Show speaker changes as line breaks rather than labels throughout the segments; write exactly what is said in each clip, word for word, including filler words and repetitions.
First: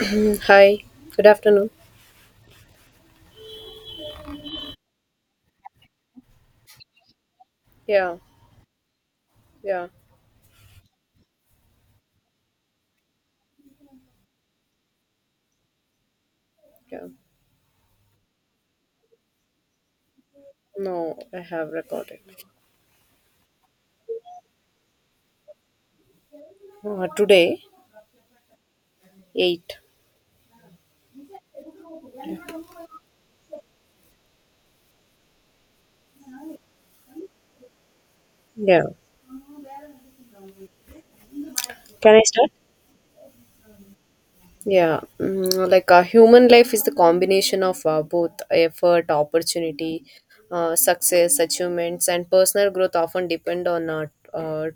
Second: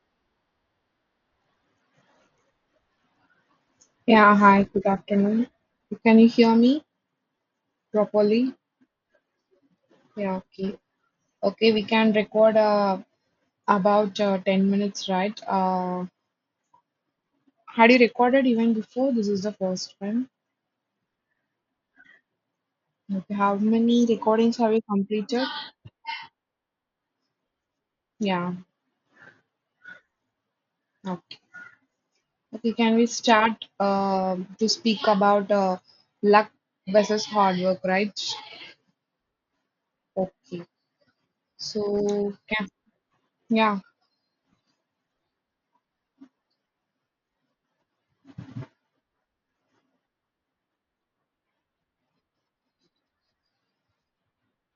Mm, Hi, good afternoon.
Yeah, hi, good afternoon. Can you hear me
Yeah,
properly?
yeah,
Yeah, okay. Okay, we can record uh, about uh, ten minutes, right? Uh,
yeah.
had you recorded even before? This is the first one.
No, I have recorded.
Okay, how many recordings have you completed?
Uh, today,
Yeah,
eight.
okay. Okay, can we start uh, to speak about uh, luck versus hard work, right?
Yeah.
Okay. So,
Can I start?
yeah, yeah,
Yeah, mm, like uh, human life is the combination of uh, both effort, opportunity, uh, success, achievements, and personal growth often depend on uh, uh,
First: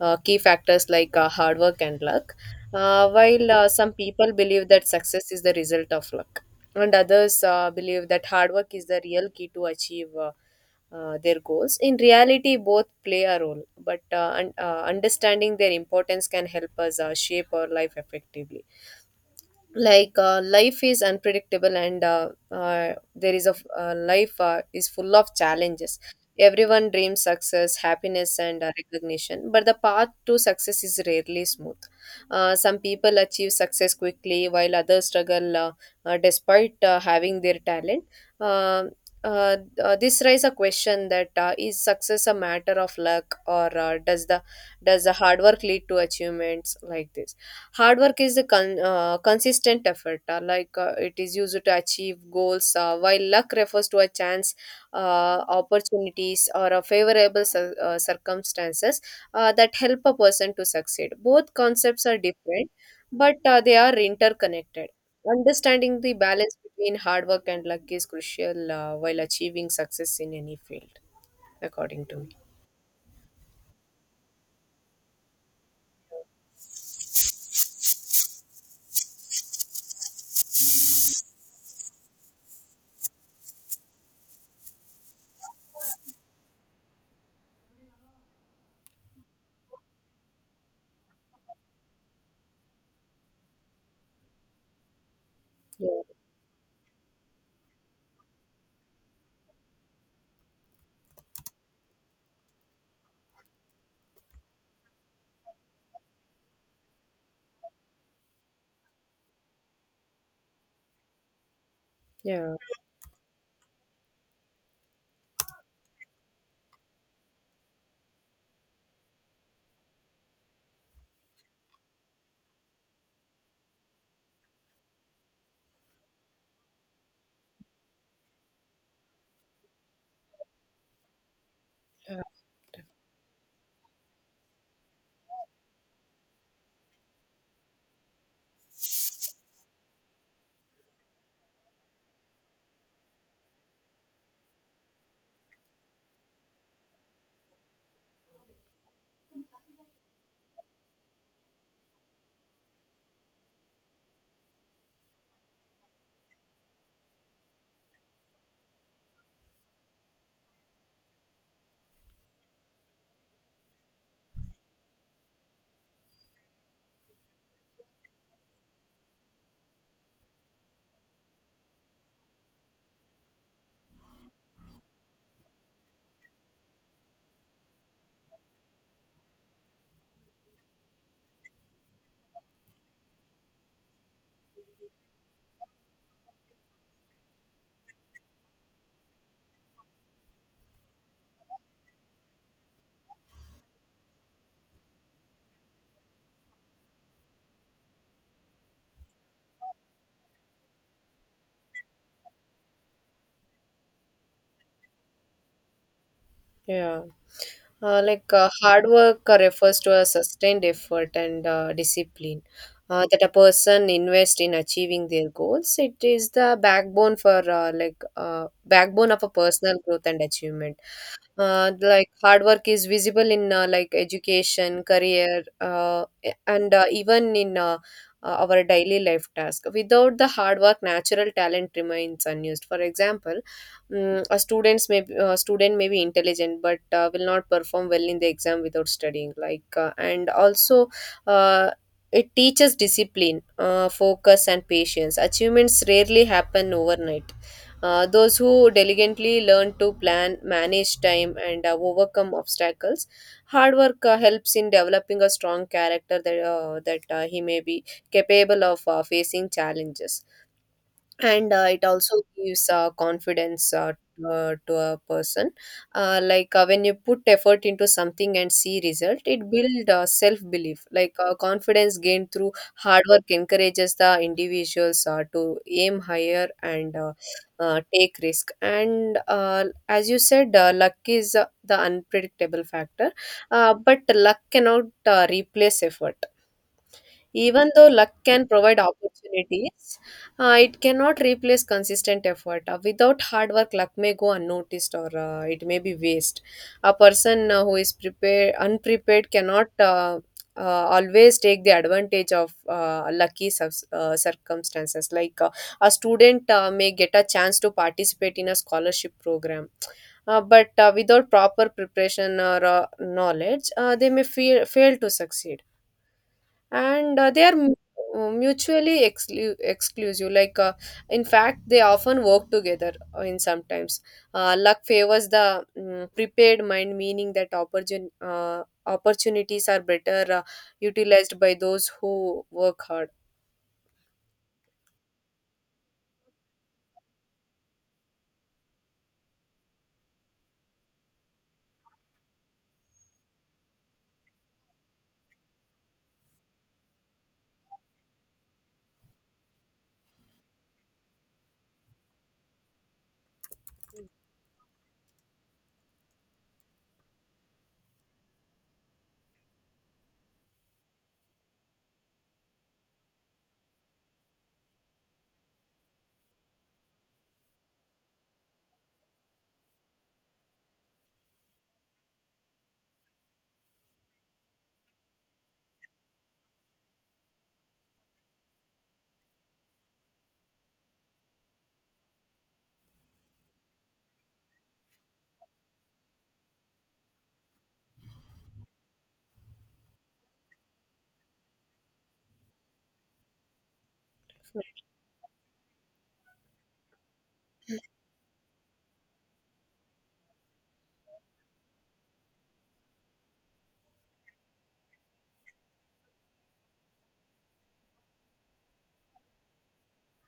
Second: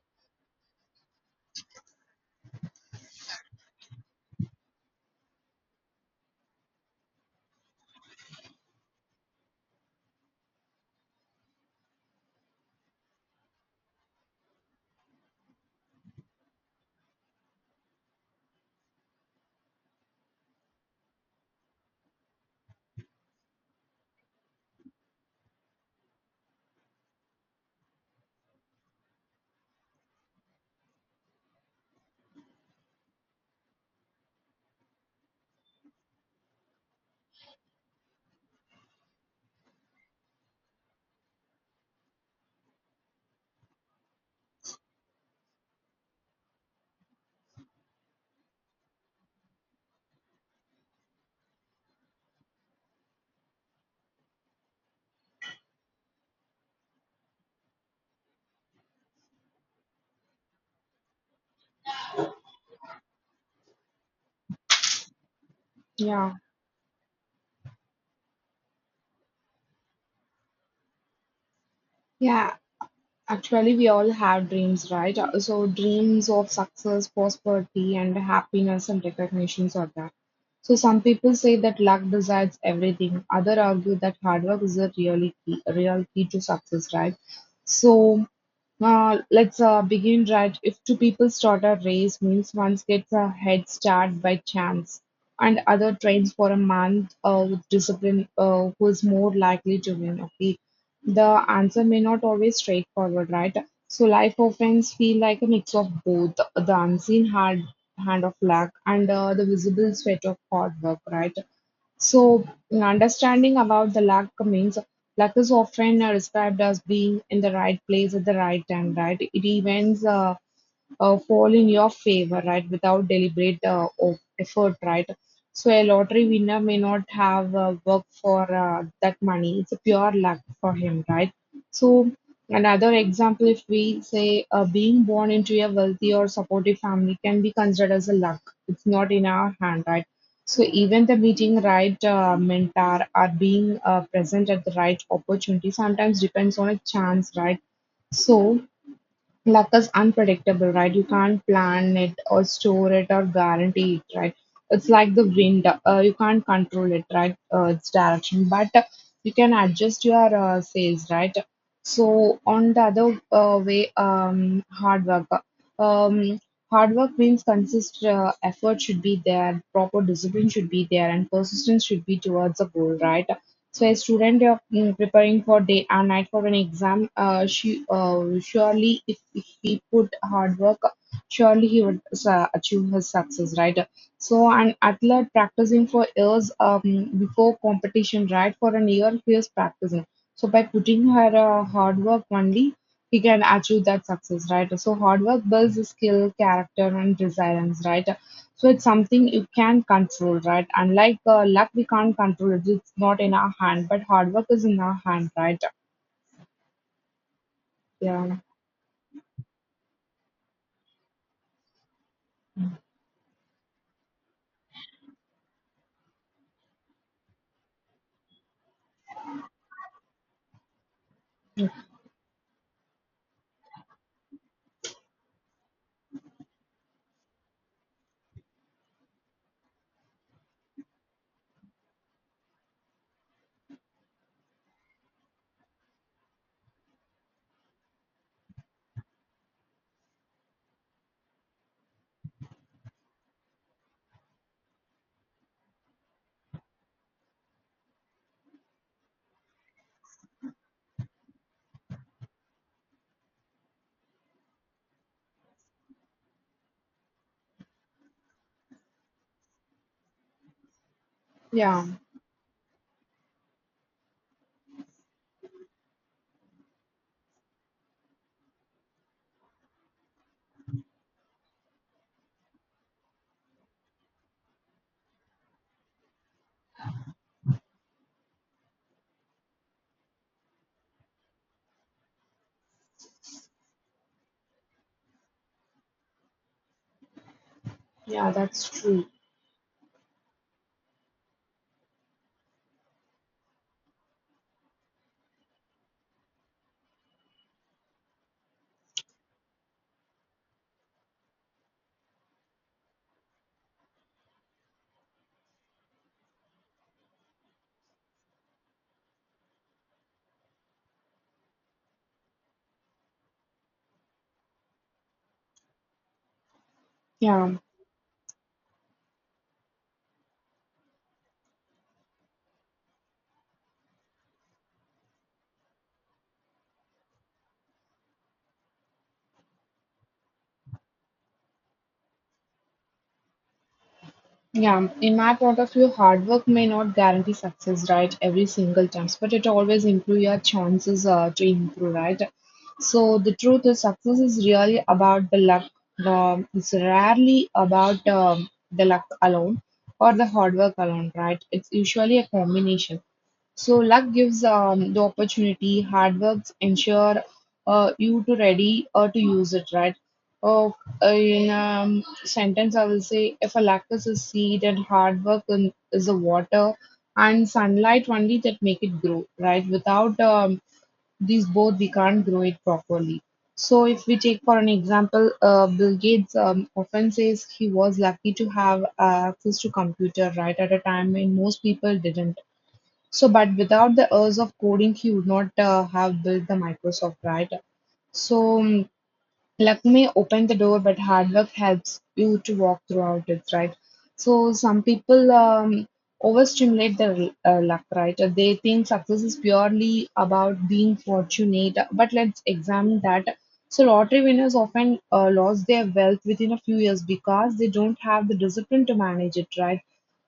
uh, key factors like uh, hard work and luck. Uh, while uh, some people believe that success is the result of luck, and others uh, believe that hard work is the real key to achieve uh, uh, their goals. In reality, both play a role, but uh, un- uh, understanding their importance can help us uh, shape our life effectively. Like uh, life is unpredictable and uh, uh, there is a f- uh, life uh, is full of challenges. Everyone dreams success, happiness and uh, recognition, but the path to success is rarely smooth. Uh, some people achieve success quickly while others struggle, uh, uh, despite uh, having their talent. uh, uh, uh, this raises a question that uh, is success a matter of luck, or uh, does the does the hard work lead to achievements like this? Hard work is a con- uh, consistent effort, uh, like uh, it is used to achieve goals, uh, while luck refers to a chance, uh, opportunities, or a favorable cir- uh, circumstances uh, that help a person to succeed. Both concepts are different, but uh, they are interconnected. Understanding the
yeah.
balance between hard work and luck is crucial uh, while achieving success in any field, according to me.
Yeah, actually, we all have dreams, right? Uh, so, dreams of success, prosperity, and happiness and recognitions are that. So, some people say that luck decides everything. Other argue that hard work is a really key, a real key to success, right? So, uh, let's uh, begin, right? If two people start a race, means one gets a head start by chance, and other trains for a month uh, with discipline, uh, who is more likely to win. Okay, the answer may not always straightforward, right? So life often feel like a mix of both the unseen hard hand of luck and uh, the visible sweat of hard work, right? So
Yeah.
understanding about the luck means luck is often uh, described as being in the right place at the right time, right? It events uh, uh, fall in your favor, right? Without deliberate uh, of effort, right? So a lottery winner may not have uh, worked for uh, that money. It's a pure luck for him, right? So
Yeah.
another example, if we say uh, being born into a wealthy or supportive family can be considered as a luck. It's not in our hand, right? So even the meeting right uh, mentor or being uh, present at the right opportunity sometimes depends on a chance, right? So luck is unpredictable, right? You can't plan it or store it or guarantee it, right? It's like the wind. Uh, you can't control it, right? Uh, its direction, but uh, you can adjust your uh, sales, right? So on the other uh, way, um, hard work. uh, Um, Hard work means consist uh, effort should be there, proper discipline should be there, and persistence should be towards a goal, right? So a student uh, mm, preparing for day and night for an exam, uh, she uh, surely if if he put hard work, surely he would uh, achieve his success, right? So an athlete practicing for years um, before competition, right? For an year he is practicing. So by putting her uh, hard work only, he can achieve that success, right? So hard work builds skill, character, and resilience, right? So it's something you can control, right? Unlike uh, luck, we can't control it. It's not in our hand, but hard work is in our hand, right?
Yeah. Uh, like
Yeah,
uh, hard work uh, refers to a sustained effort and uh, discipline uh, that a person invests in achieving their goals. It is the backbone for uh, like uh, backbone of a personal growth and achievement. Uh, like, hard work is visible in uh, like education, career uh, a- and uh, even in uh, uh, our daily life task. Without the hard work, natural talent remains unused. For example, mm, a students may uh, student may be intelligent, but uh, will not perform well in the exam without studying. Like uh, and also, uh, it teaches discipline, uh, focus and patience. Achievements rarely happen overnight. Uh, those who diligently learn to plan, manage time, and uh, overcome obstacles. Hard work uh, helps in developing a strong character that, uh, that uh, he may be capable of uh, facing challenges, and uh, it
yeah,
also gives uh, confidence uh, uh, to a person. Uh, like uh, when you put effort into something and see result, it builds uh, self belief. Like uh, confidence gained through hard work encourages the individuals uh, to aim higher and uh, uh, take risk. And uh, as you said, uh, luck is uh, the unpredictable factor, uh, but luck cannot uh, replace effort. Even though luck
yeah,
can
that's
provide
true.
opportunities, uh, it cannot replace consistent effort. Uh, without hard work, luck may go unnoticed, or uh, it may be waste. A person uh, who is prepared, unprepared cannot uh, uh, always take the advantage of uh, lucky subs- uh, circumstances. Like uh, a student uh, may get a chance to participate in a scholarship program. Uh, but uh, without proper preparation or uh, knowledge, uh, they may feel, fail to succeed, and uh, they are
Yeah,
mu- uh, mutually exclu- exclusive. Like uh, in fact they often work together uh, in sometimes. Uh, luck favors the mm, prepared mind, meaning that opportun- uh, opportunities are better uh, utilized by those who work hard.
yeah. In my point of view, hard work may not guarantee success, right, every single time, but it always improve your chances uh, to improve, right? So the truth is, success is really about the luck. Um, it's rarely about um, the luck alone or the hard work alone, right? It's usually a combination. So luck gives um, the opportunity. Hard work ensure uh, you to ready or to use it, right? Oh, uh, in um, sentence, I will say if a luck is a seed and hard work in, is the water and sunlight only that make it grow, right? Without um, these both, we can't grow it properly. So if we take for an example, uh, Bill Gates um, often says he was lucky to have uh, access to computer right at a time when most people didn't so, but without the urge of coding, he would not uh, have built the Microsoft, right? So, um, luck may open the door, but hard work helps you to walk throughout it, right? So some people um, overstimulate their uh, luck, right? Uh, they think success is purely about being fortunate, but let's examine that. So lottery winners often uh, lost their wealth within a few years because they don't have the discipline to manage it, right?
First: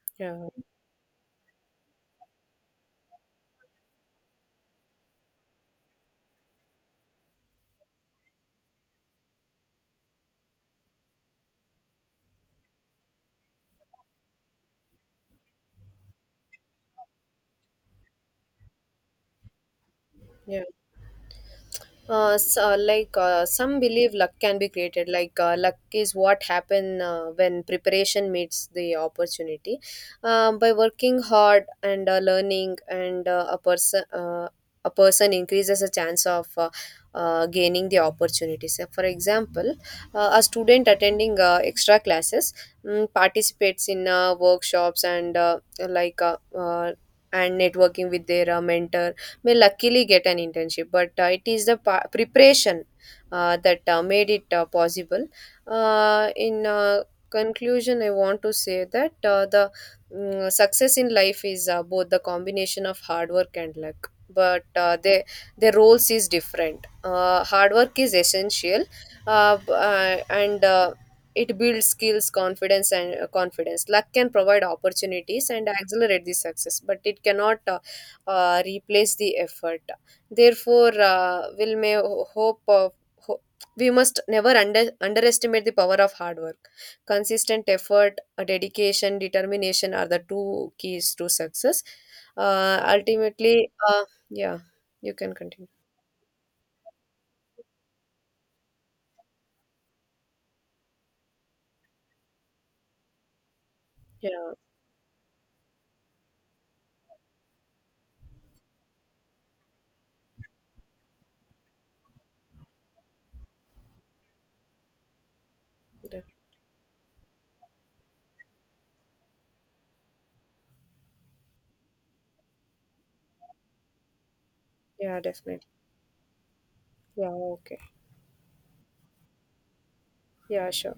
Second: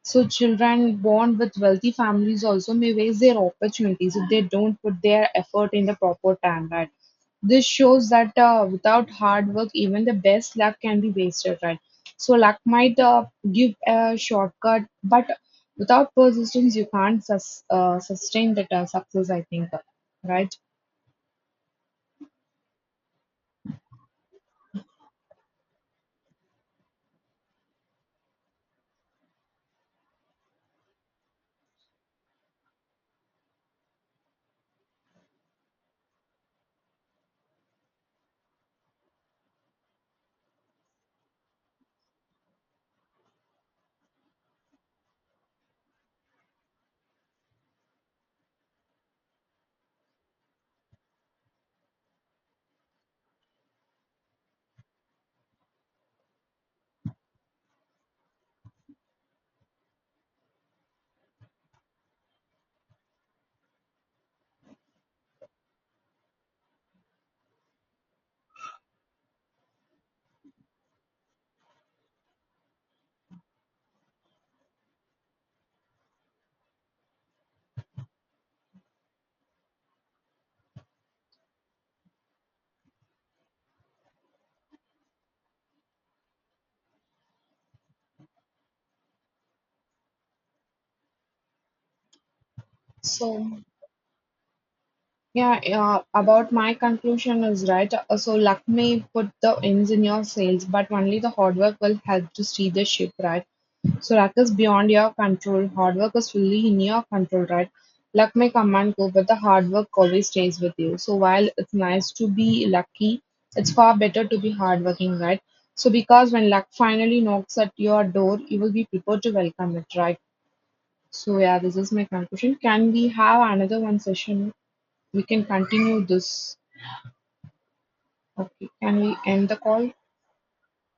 So
Yeah,
children born with wealthy families also may waste their opportunities if they don't put their effort in the proper time, right? This shows that uh, without hard work, even the best luck can be wasted, right? So luck might uh, give a shortcut, but without persistence, you can't sus- uh, sustain that uh, success. I think, right?
yeah, uh, so, like uh, some believe luck can be created. Like uh, luck is what happen uh, when preparation meets the opportunity. Um, by working hard and uh, learning, and uh, a person uh, a person increases a chance of uh, uh, gaining the opportunities. So, for example, uh, a student attending uh, extra classes, mm, participates in uh, workshops, and uh, like uh, uh, and networking with their uh, mentor, may luckily get an internship. But uh, it is the pa- preparation uh, that uh, made it uh, possible. Uh, in uh, conclusion, I want to say that uh, the mm, success in life is uh, both the combination of hard work and luck, but uh, they, their roles is different. Uh, hard work is essential, uh, b- uh, and uh, it builds skills, confidence, and uh, confidence. Luck can provide opportunities and accelerate the success, but it cannot uh, uh, replace the effort. Therefore, uh, will may ho- hope of ho- we must never under, underestimate the power of hard work. Consistent effort, uh, dedication, determination are the two keys to success. Uh,
So
ultimately, uh, yeah, you can
yeah,
continue.
yeah, about my conclusion is right. Uh, so luck may put the ends in your sails, but only the hard work will help to steer the ship, right? So luck is
Yeah,
beyond your control. Hard work is fully in your control, right? Luck may come and go, but the hard work always stays with you. So while it's nice to be lucky, it's far better to be hardworking, right? So
de-
because when luck finally knocks at your door, you will be prepared to welcome it, right? So yeah, this is my conclusion. Can we have another one session?
yeah,
We can
definitely.
continue this.
Yeah, okay.
Okay, can we end the call?
Yeah, sure.